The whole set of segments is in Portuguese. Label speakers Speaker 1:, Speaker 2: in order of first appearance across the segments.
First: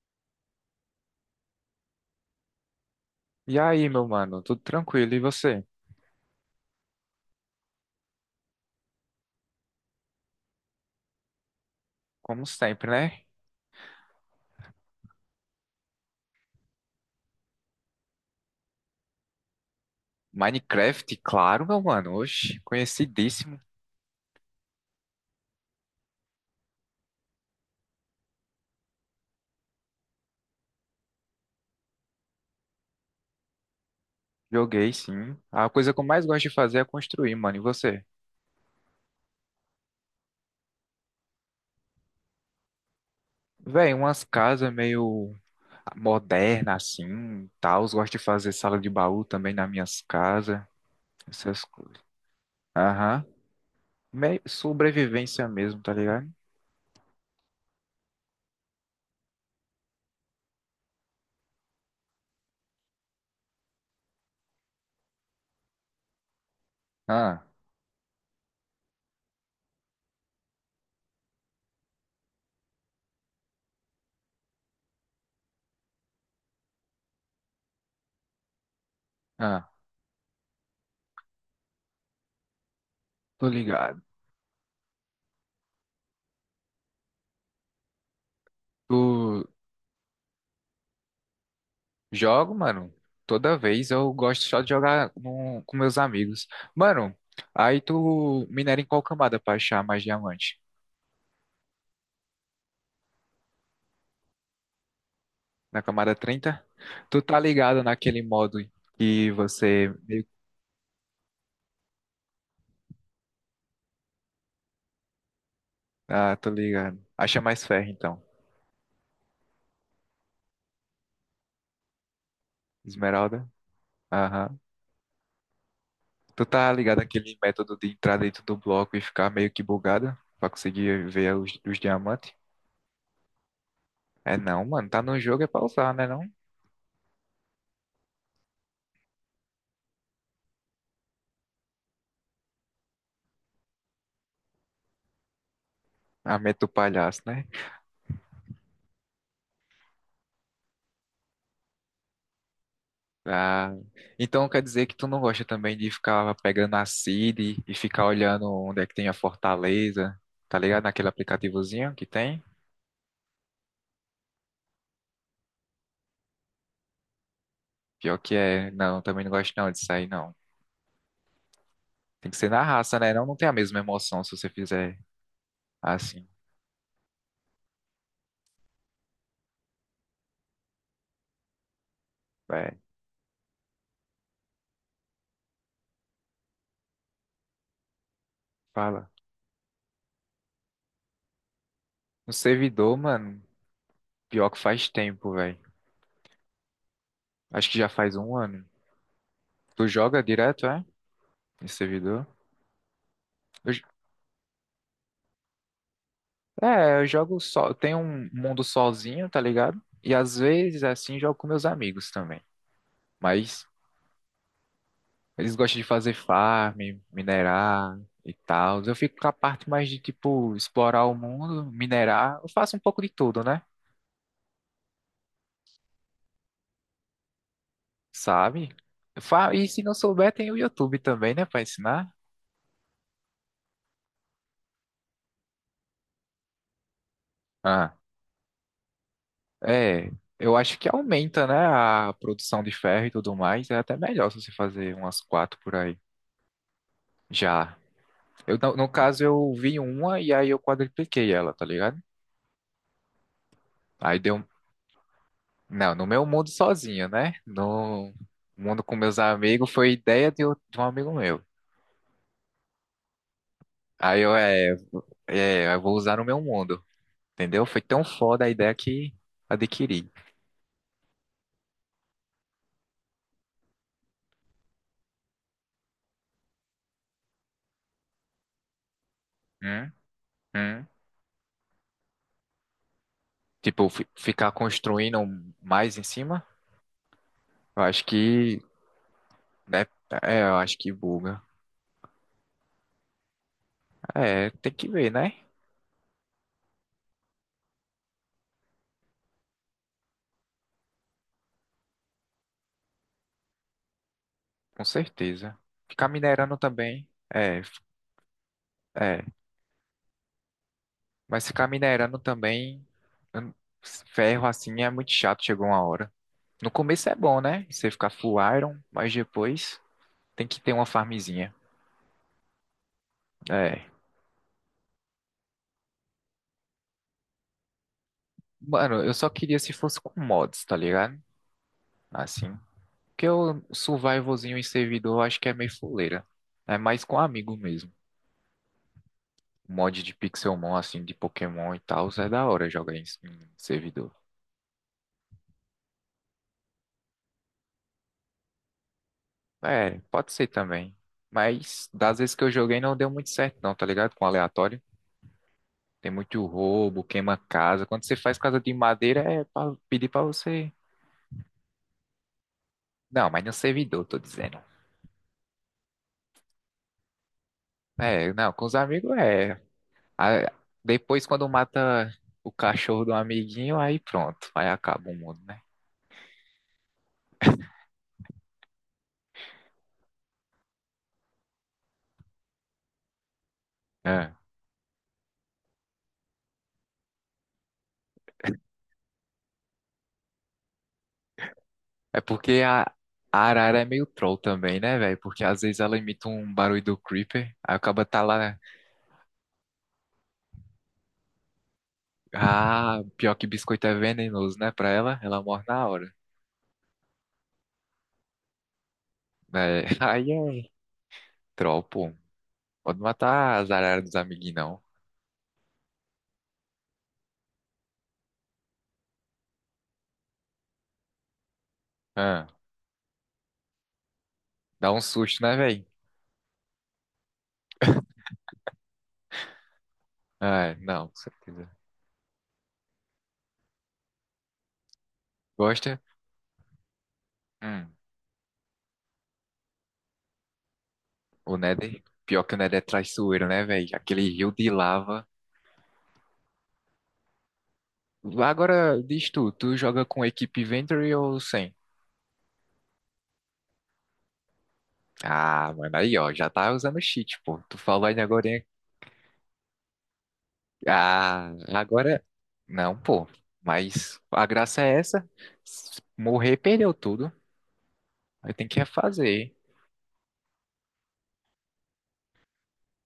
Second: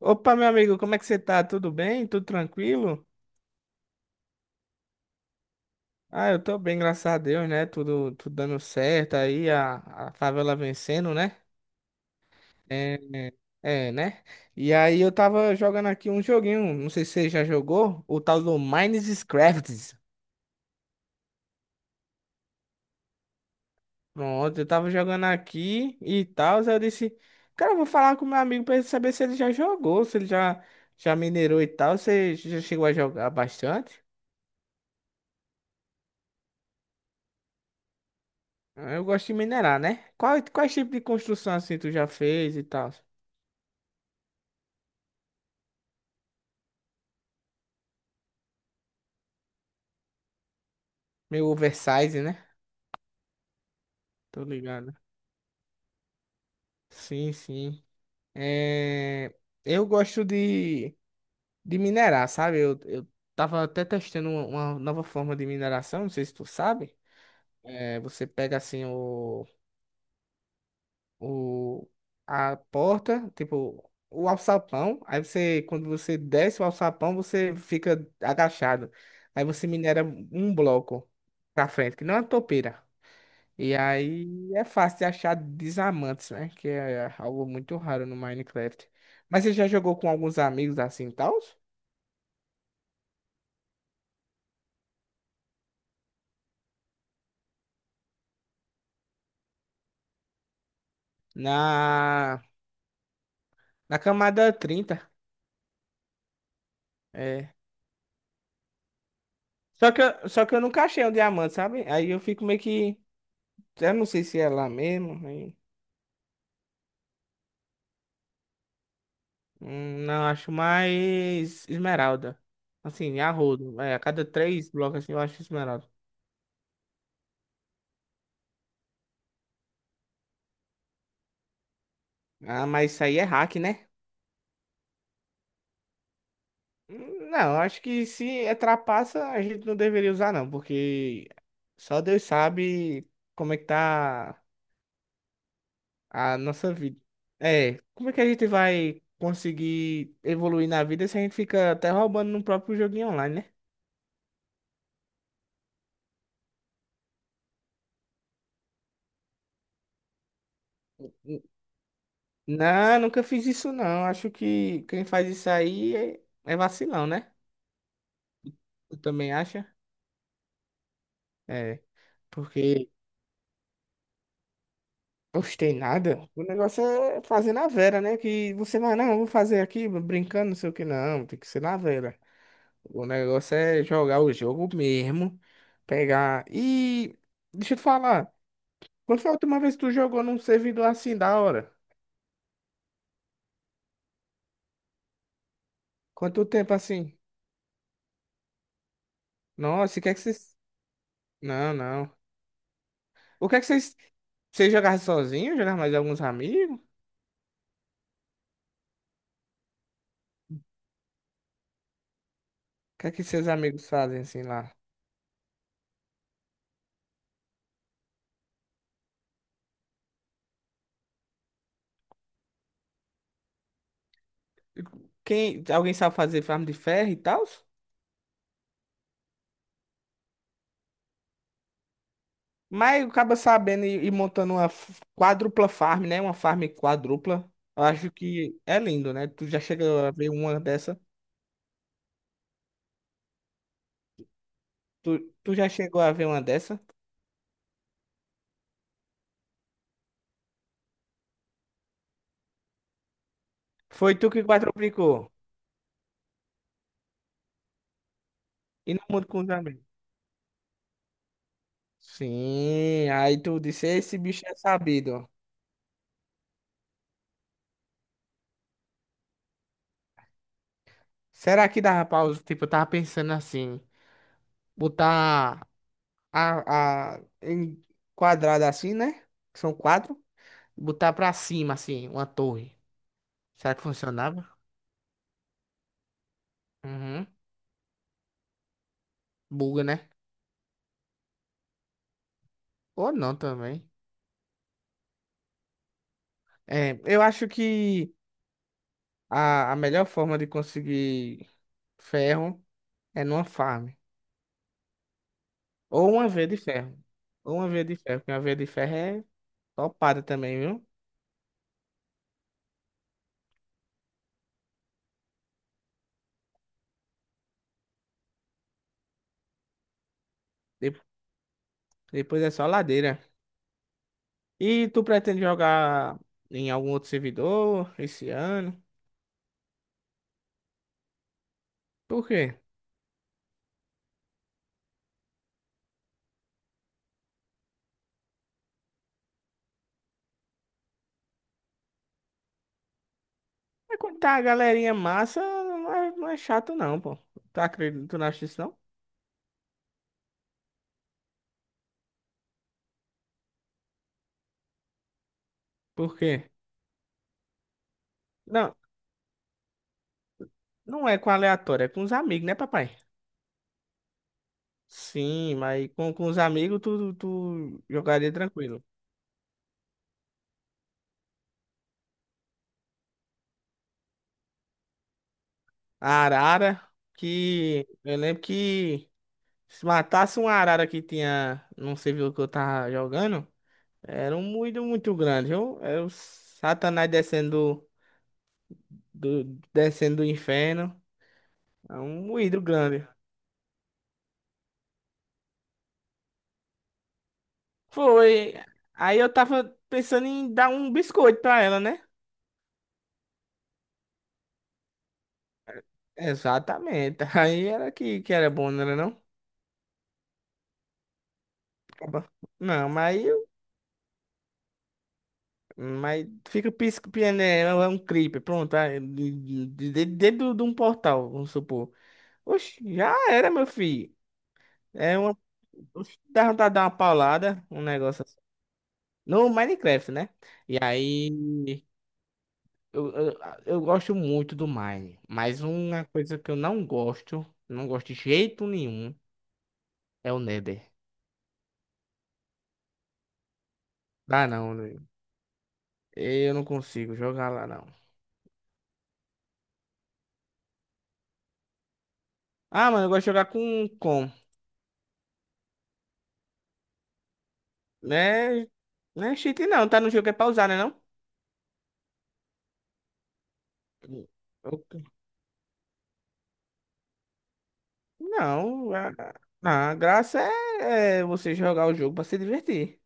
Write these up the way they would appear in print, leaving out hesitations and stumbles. Speaker 1: Opa, meu amigo, como é que você tá? Tudo bem? Tudo tranquilo?
Speaker 2: E aí, meu mano, tudo tranquilo? E você?
Speaker 1: Ah, eu tô bem, graças a Deus, né? Tudo dando certo aí, a favela vencendo, né?
Speaker 2: Como sempre,
Speaker 1: É,
Speaker 2: né?
Speaker 1: é, né? E aí eu tava jogando aqui um joguinho, não sei se você já jogou, o tal do Minecraft.
Speaker 2: Minecraft, claro, meu mano. Oxe, conhecidíssimo.
Speaker 1: Pronto, eu tava jogando aqui e tal, aí eu disse, cara, eu vou falar com meu amigo pra ele saber se ele já jogou, se ele já, já minerou e tal. Você já chegou a jogar bastante?
Speaker 2: Joguei, sim. A coisa que eu mais gosto de fazer é construir, mano. E você?
Speaker 1: Eu gosto de minerar, né? Quais tipos de construção assim tu já fez e tal?
Speaker 2: Véi, umas casas meio modernas, assim, tal. Gosto de fazer sala de baú também nas minhas casas.
Speaker 1: Meio
Speaker 2: Essas coisas.
Speaker 1: oversize, né?
Speaker 2: Aham. Meio
Speaker 1: Tô ligado.
Speaker 2: sobrevivência mesmo, tá ligado?
Speaker 1: Sim, sim. É... Eu gosto de minerar, sabe? Eu tava até testando uma nova forma de mineração, não sei se tu sabe.
Speaker 2: Ah,
Speaker 1: É, você pega assim o, a porta, tipo, o alçapão. Aí você, quando você desce o alçapão, você fica agachado. Aí você
Speaker 2: ah,
Speaker 1: minera um bloco pra frente, que não é uma topeira.
Speaker 2: tô
Speaker 1: E
Speaker 2: ligado.
Speaker 1: aí é fácil de achar diamantes, né? Que é algo muito raro no Minecraft. Mas
Speaker 2: Tu,
Speaker 1: você já jogou com alguns amigos assim, tal?
Speaker 2: Jogo, mano. Toda vez eu gosto só de jogar com meus amigos. Mano, aí tu minera em qual camada pra achar mais diamante?
Speaker 1: Na, na camada trinta.
Speaker 2: Na camada 30? Tu tá
Speaker 1: É.
Speaker 2: ligado naquele modo que
Speaker 1: Só
Speaker 2: você.
Speaker 1: que,
Speaker 2: meio-
Speaker 1: só que eu nunca achei um diamante, sabe? Aí eu fico meio que. Eu não sei se é lá mesmo.
Speaker 2: Ah, tô ligado. Acha mais ferro, então.
Speaker 1: Não, acho mais esmeralda. Assim,
Speaker 2: Esmeralda?
Speaker 1: arrodo. É, a cada
Speaker 2: Aham.
Speaker 1: três blocos assim, eu acho esmeralda.
Speaker 2: Tu tá ligado naquele método de entrar dentro do bloco e ficar meio que bugado pra conseguir ver os diamantes?
Speaker 1: Ah, mas isso aí é hack, né?
Speaker 2: É não, mano. Tá no jogo é pra usar, né não?
Speaker 1: Não, acho que se é trapaça, a gente não deveria usar, não, porque só Deus sabe como é que tá
Speaker 2: A
Speaker 1: a
Speaker 2: meta do
Speaker 1: nossa vida.
Speaker 2: palhaço, né?
Speaker 1: É, como é que a gente vai conseguir evoluir na vida se a gente fica até roubando no próprio joguinho online, né?
Speaker 2: Ah, então quer dizer que tu não gosta também de ficar pegando a Siri e ficar olhando onde é que tem a fortaleza, tá ligado? Naquele
Speaker 1: N-
Speaker 2: aplicativozinho que tem?
Speaker 1: Não, nunca fiz isso, não. Acho que quem faz isso aí é, é vacilão, né?
Speaker 2: Pior que é,
Speaker 1: Tu
Speaker 2: não, também
Speaker 1: também
Speaker 2: não gosto
Speaker 1: acha?
Speaker 2: não disso aí, não.
Speaker 1: É,
Speaker 2: Tem que ser na
Speaker 1: porque
Speaker 2: raça, né? Não, não tem a mesma emoção se você fizer
Speaker 1: gostei
Speaker 2: assim,
Speaker 1: nada. O negócio é fazer na vera, né? Que você vai, não, eu vou fazer aqui brincando, não sei o que, não. Tem que ser na vera.
Speaker 2: velho.
Speaker 1: O negócio é jogar o jogo mesmo. Pegar. E deixa eu te falar.
Speaker 2: Fala.
Speaker 1: Quando foi a última vez que tu jogou num servidor assim, da hora?
Speaker 2: No servidor, mano, pior que faz tempo, velho.
Speaker 1: Quanto tempo assim?
Speaker 2: Acho que já faz um ano. Tu
Speaker 1: Nossa, e o que é que
Speaker 2: joga
Speaker 1: vocês.
Speaker 2: direto, é? Em
Speaker 1: Não, não.
Speaker 2: servidor?
Speaker 1: O que é que
Speaker 2: Eu j-
Speaker 1: vocês. Vocês jogavam sozinho? Jogavam mais alguns amigos? O
Speaker 2: é, eu jogo só, tem um mundo sozinho, tá ligado? E às vezes assim jogo com meus amigos também.
Speaker 1: que é que seus
Speaker 2: Mas
Speaker 1: amigos fazem assim lá?
Speaker 2: eles gostam de fazer farm, minerar e tal. Eu fico com a parte mais de, tipo, explorar o mundo, minerar. Eu faço um pouco de tudo, né?
Speaker 1: Quem... Alguém sabe fazer farm de ferro e tal?
Speaker 2: Sabe? E se não souber, tem o YouTube também, né, pra ensinar.
Speaker 1: Mas acaba sabendo e montando uma quádrupla farm, né? Uma farm quádrupla. Eu
Speaker 2: Ah,
Speaker 1: acho que é lindo, né? Tu já chegou a
Speaker 2: é.
Speaker 1: ver
Speaker 2: Eu
Speaker 1: uma
Speaker 2: acho que
Speaker 1: dessa?
Speaker 2: aumenta, né, a produção de ferro e tudo mais. É até melhor se você fazer
Speaker 1: Tu,
Speaker 2: umas
Speaker 1: tu
Speaker 2: quatro
Speaker 1: já
Speaker 2: por aí.
Speaker 1: chegou a ver uma dessa?
Speaker 2: Já. Eu, no caso, eu vi uma e aí eu quadripliquei ela, tá ligado?
Speaker 1: Foi
Speaker 2: Aí
Speaker 1: tu
Speaker 2: deu
Speaker 1: que quadruplicou.
Speaker 2: Não, no meu mundo sozinho, né? No mundo
Speaker 1: E
Speaker 2: com
Speaker 1: no
Speaker 2: meus
Speaker 1: mundo com os
Speaker 2: amigos
Speaker 1: amigos.
Speaker 2: foi ideia de um amigo meu.
Speaker 1: Sim, aí tu disse, esse
Speaker 2: Aí eu,
Speaker 1: bicho é
Speaker 2: é,
Speaker 1: sabido.
Speaker 2: é, eu vou usar no meu mundo, entendeu? Foi tão foda a ideia que adquiri.
Speaker 1: Será que dá, pausa? Tipo, eu tava pensando assim, botar a em quadrada assim, né? Que são
Speaker 2: Hum,
Speaker 1: quatro.
Speaker 2: hum.
Speaker 1: Botar pra cima, assim, uma torre. Será que
Speaker 2: Tipo, fi-
Speaker 1: funcionava?
Speaker 2: ficar construindo mais em cima,
Speaker 1: Uhum.
Speaker 2: eu acho que,
Speaker 1: Buga,
Speaker 2: né?
Speaker 1: né?
Speaker 2: É, eu acho que buga.
Speaker 1: Ou não também.
Speaker 2: É, tem que ver, né?
Speaker 1: É, eu acho que a melhor forma de conseguir ferro é numa farm.
Speaker 2: Com certeza. Ficar
Speaker 1: Ou uma veia de
Speaker 2: minerando
Speaker 1: ferro.
Speaker 2: também,
Speaker 1: Ou
Speaker 2: é,
Speaker 1: uma veia de ferro, porque uma veia de ferro é
Speaker 2: é.
Speaker 1: topada também, viu?
Speaker 2: Mas ficar minerando também, hum, ferro assim é muito chato, chegou uma hora. No começo é bom, né? Você ficar full iron, mas depois tem que ter uma
Speaker 1: De-
Speaker 2: farmzinha.
Speaker 1: Depois é só ladeira.
Speaker 2: É.
Speaker 1: E tu pretende jogar em algum outro servidor esse ano?
Speaker 2: Mano, eu só queria se fosse com mods, tá ligado?
Speaker 1: Por
Speaker 2: Assim.
Speaker 1: quê?
Speaker 2: Porque o survivalzinho em servidor eu acho que é meio fuleira. É mais com amigo mesmo. Mod de Pixelmon, assim, de Pokémon e tal, é da hora jogar em
Speaker 1: É
Speaker 2: servidor.
Speaker 1: quando tá a galerinha massa, não é chato não, pô. Tu acredita, tu não acha isso não?
Speaker 2: É, pode ser também. Mas das vezes que eu joguei não deu muito certo, não, tá ligado? Com aleatório. Tem
Speaker 1: Por
Speaker 2: muito
Speaker 1: quê?
Speaker 2: roubo, queima casa. Quando você faz casa de
Speaker 1: Não,
Speaker 2: madeira, é pra pedir pra você.
Speaker 1: não é com aleatório, é com os amigos, né, papai?
Speaker 2: Não, mas no servidor, tô dizendo.
Speaker 1: Sim, mas com os amigos tu jogaria
Speaker 2: É, não, com os
Speaker 1: tranquilo.
Speaker 2: amigos é. A- Depois, quando mata o cachorro do amiguinho, aí pronto, aí acaba o mundo, né?
Speaker 1: A arara, que eu lembro que se matasse uma arara que tinha num servidor que eu tava jogando,
Speaker 2: É.
Speaker 1: era um moído muito grande. Eu, era o Satanás descendo descendo do inferno. É
Speaker 2: É
Speaker 1: um moído
Speaker 2: porque a,
Speaker 1: grande.
Speaker 2: a arara é meio troll também, né, velho? Porque às vezes ela imita um barulho do Creeper, aí acaba tá
Speaker 1: Foi.
Speaker 2: lá.
Speaker 1: Aí eu tava pensando em dar um biscoito pra ela, né?
Speaker 2: Ah, pior que biscoito é venenoso, né? Pra ela, ela morre na hora.
Speaker 1: Exatamente. Aí era que era bom, não era não?
Speaker 2: É, aí é troll, pô.
Speaker 1: Acaba- Não,
Speaker 2: Pode
Speaker 1: mas
Speaker 2: matar as araras dos amiguinhos, não.
Speaker 1: Mas fica piscando, é, é um creeper, pronto, ah, dentro de um portal, vamos supor.
Speaker 2: Ah,
Speaker 1: Oxe, já era, meu filho.
Speaker 2: dá um
Speaker 1: É uma.
Speaker 2: susto, né, velho?
Speaker 1: Oxe, dá vontade de dar uma paulada, um negócio assim. No Minecraft, né?
Speaker 2: É,
Speaker 1: E
Speaker 2: não, com certeza.
Speaker 1: aí. Eu, eu, eu gosto muito do Mine, mas
Speaker 2: Gosta?
Speaker 1: uma coisa que eu não gosto, não
Speaker 2: Hum.
Speaker 1: gosto de jeito nenhum, é o Nether.
Speaker 2: O Nether, pior que o Nether é traiçoeiro, né, velho? Aquele
Speaker 1: Dá
Speaker 2: rio de
Speaker 1: não, né?
Speaker 2: lava.
Speaker 1: Eu não consigo jogar lá não.
Speaker 2: Agora, diz tu, tu joga com equipe Inventory ou sem?
Speaker 1: Ah, mano, eu gosto de jogar
Speaker 2: Ah, mano, aí, ó, já tá usando cheat, pô. Tu falou ainda agora, hein?
Speaker 1: né? Não é cheat não, tá no jogo é pausar, né não?
Speaker 2: Ah, agora. Não, pô. Mas a graça
Speaker 1: Eu-
Speaker 2: é essa. Morrer, perdeu tudo. Aí tem que
Speaker 1: Não,
Speaker 2: refazer.
Speaker 1: a graça é, é você jogar o jogo pra se divertir.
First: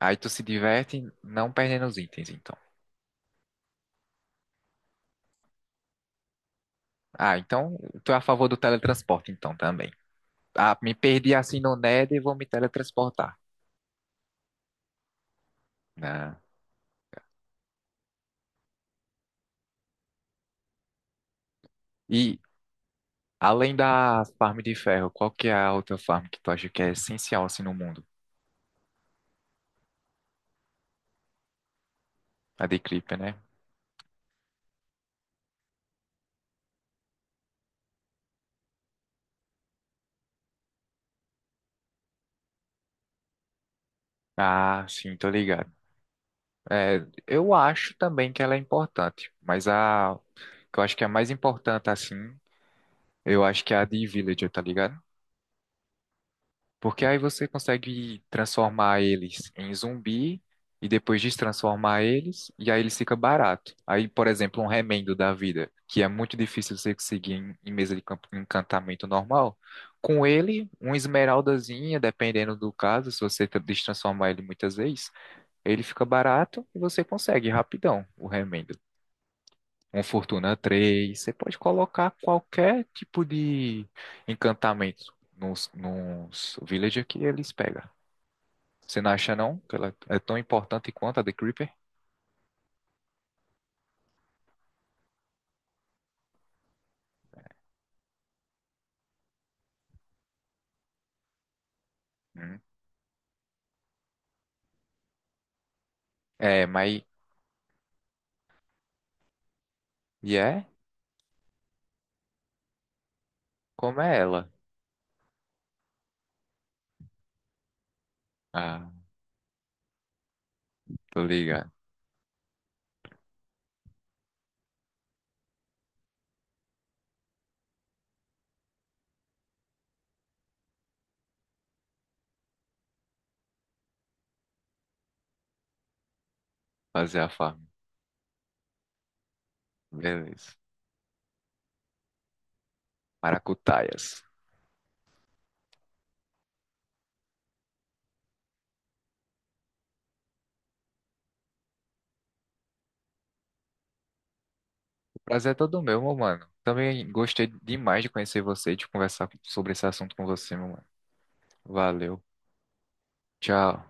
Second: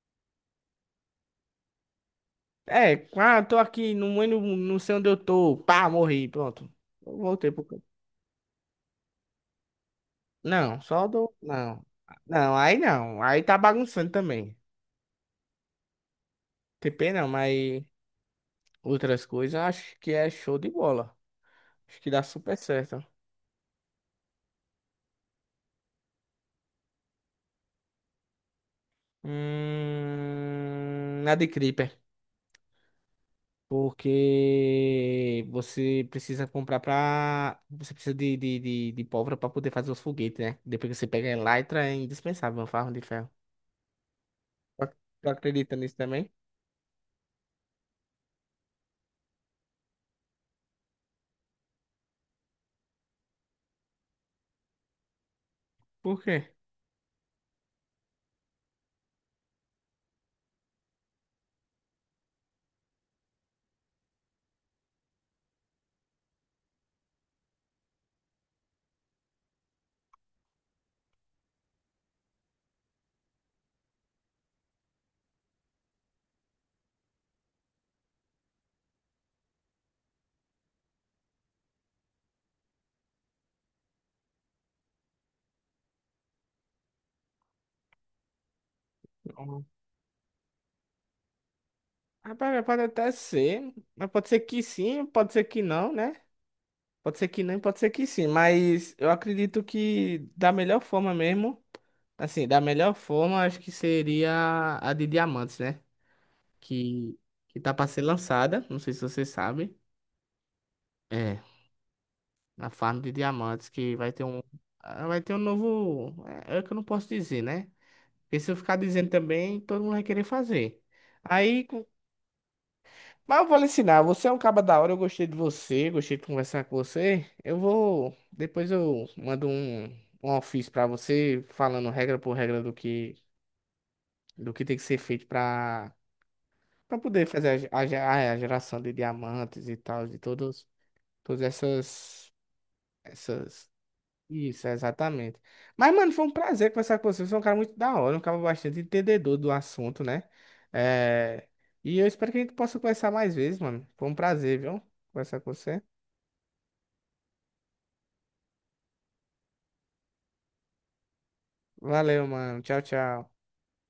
Speaker 2: Aí tu se diverte não perdendo os itens, então.
Speaker 1: É, ah, tô aqui, não, eu não, não sei onde eu tô. Pá, morri, pronto. Eu
Speaker 2: Ah,
Speaker 1: voltei pro
Speaker 2: então
Speaker 1: campo.
Speaker 2: tu é a favor do teletransporte, então, também. Ah,
Speaker 1: Não,
Speaker 2: me
Speaker 1: só
Speaker 2: perdi
Speaker 1: dou.
Speaker 2: assim no
Speaker 1: Não.
Speaker 2: Nether e vou me
Speaker 1: Não, aí não.
Speaker 2: teletransportar,
Speaker 1: Aí tá bagunçando também.
Speaker 2: né?
Speaker 1: TP não, mas outras coisas eu acho que é show de bola. Acho que dá
Speaker 2: E,
Speaker 1: super certo.
Speaker 2: Além da farm de ferro, qual que é a outra farm que tu acha que é essencial assim no mundo?
Speaker 1: Na de Creeper.
Speaker 2: A de Creeper, né?
Speaker 1: Porque você precisa comprar pra. Você precisa de pólvora pra poder fazer os foguetes, né? Depois que você pega a elytra, é indispensável uma farra de ferro. Tu
Speaker 2: Ah,
Speaker 1: ac-
Speaker 2: sim,
Speaker 1: Tu
Speaker 2: tô ligado.
Speaker 1: acredita nisso também?
Speaker 2: É, eu acho também que ela é importante, mas a que eu acho que é a mais importante assim, eu acho que é a de Villager, tá ligado?
Speaker 1: Por quê?
Speaker 2: Porque aí você consegue transformar eles em zumbi e depois destransformar eles, e aí eles fica barato. Aí, por exemplo, um remendo da vida, que é muito difícil você conseguir em mesa de encantamento normal, com ele, uma esmeraldazinha, dependendo do caso, se você destransformar ele muitas vezes, ele fica barato e você consegue rapidão o remendo. Um Fortuna III você pode colocar qualquer tipo de encantamento nos villager que eles pegam. Você não acha não
Speaker 1: Não.
Speaker 2: que ela é tão importante quanto a The Creeper?
Speaker 1: Rapaz, pode até ser. Mas pode ser que sim, pode ser que não, né? Pode ser que não, e pode ser que sim. Mas eu acredito que da melhor forma mesmo. Assim,
Speaker 2: Hum.
Speaker 1: da melhor forma, acho que seria a de diamantes, né?
Speaker 2: É, mas
Speaker 1: Que, que tá pra ser lançada. Não sei se você sabe.
Speaker 2: e é
Speaker 1: É, na farm de diamantes, que
Speaker 2: como
Speaker 1: vai
Speaker 2: é
Speaker 1: ter um.
Speaker 2: ela?
Speaker 1: Ah, vai ter um novo. É, é que eu não posso dizer, né? Porque se eu ficar
Speaker 2: Ah,
Speaker 1: dizendo também, todo mundo vai querer fazer.
Speaker 2: tô
Speaker 1: Aí.
Speaker 2: ligado.
Speaker 1: com- Mas eu vou lhe ensinar. Você é um caba da hora, eu gostei de você, gostei de conversar com você. Eu vou. Depois eu mando um ofício pra você, falando regra por regra do que tem que ser feito pra
Speaker 2: Fazer
Speaker 1: poder
Speaker 2: a
Speaker 1: fazer
Speaker 2: farm.
Speaker 1: a geração de diamantes e tal,
Speaker 2: Beleza.
Speaker 1: todas essas. Essas
Speaker 2: Maracutaias.
Speaker 1: isso, exatamente. Mas, mano, foi um prazer conversar com você. Você é um cara muito da hora, um cara bastante entendedor do assunto, né? É... E eu espero que a gente possa conversar mais vezes, mano. Foi um prazer, viu?
Speaker 2: O
Speaker 1: Conversar
Speaker 2: prazer é
Speaker 1: com
Speaker 2: todo
Speaker 1: você.
Speaker 2: meu, meu mano. Também gostei demais de conhecer você e de conversar sobre esse assunto com você, meu mano. Valeu.
Speaker 1: Valeu, mano. Tchau, tchau.
Speaker 2: Tchau.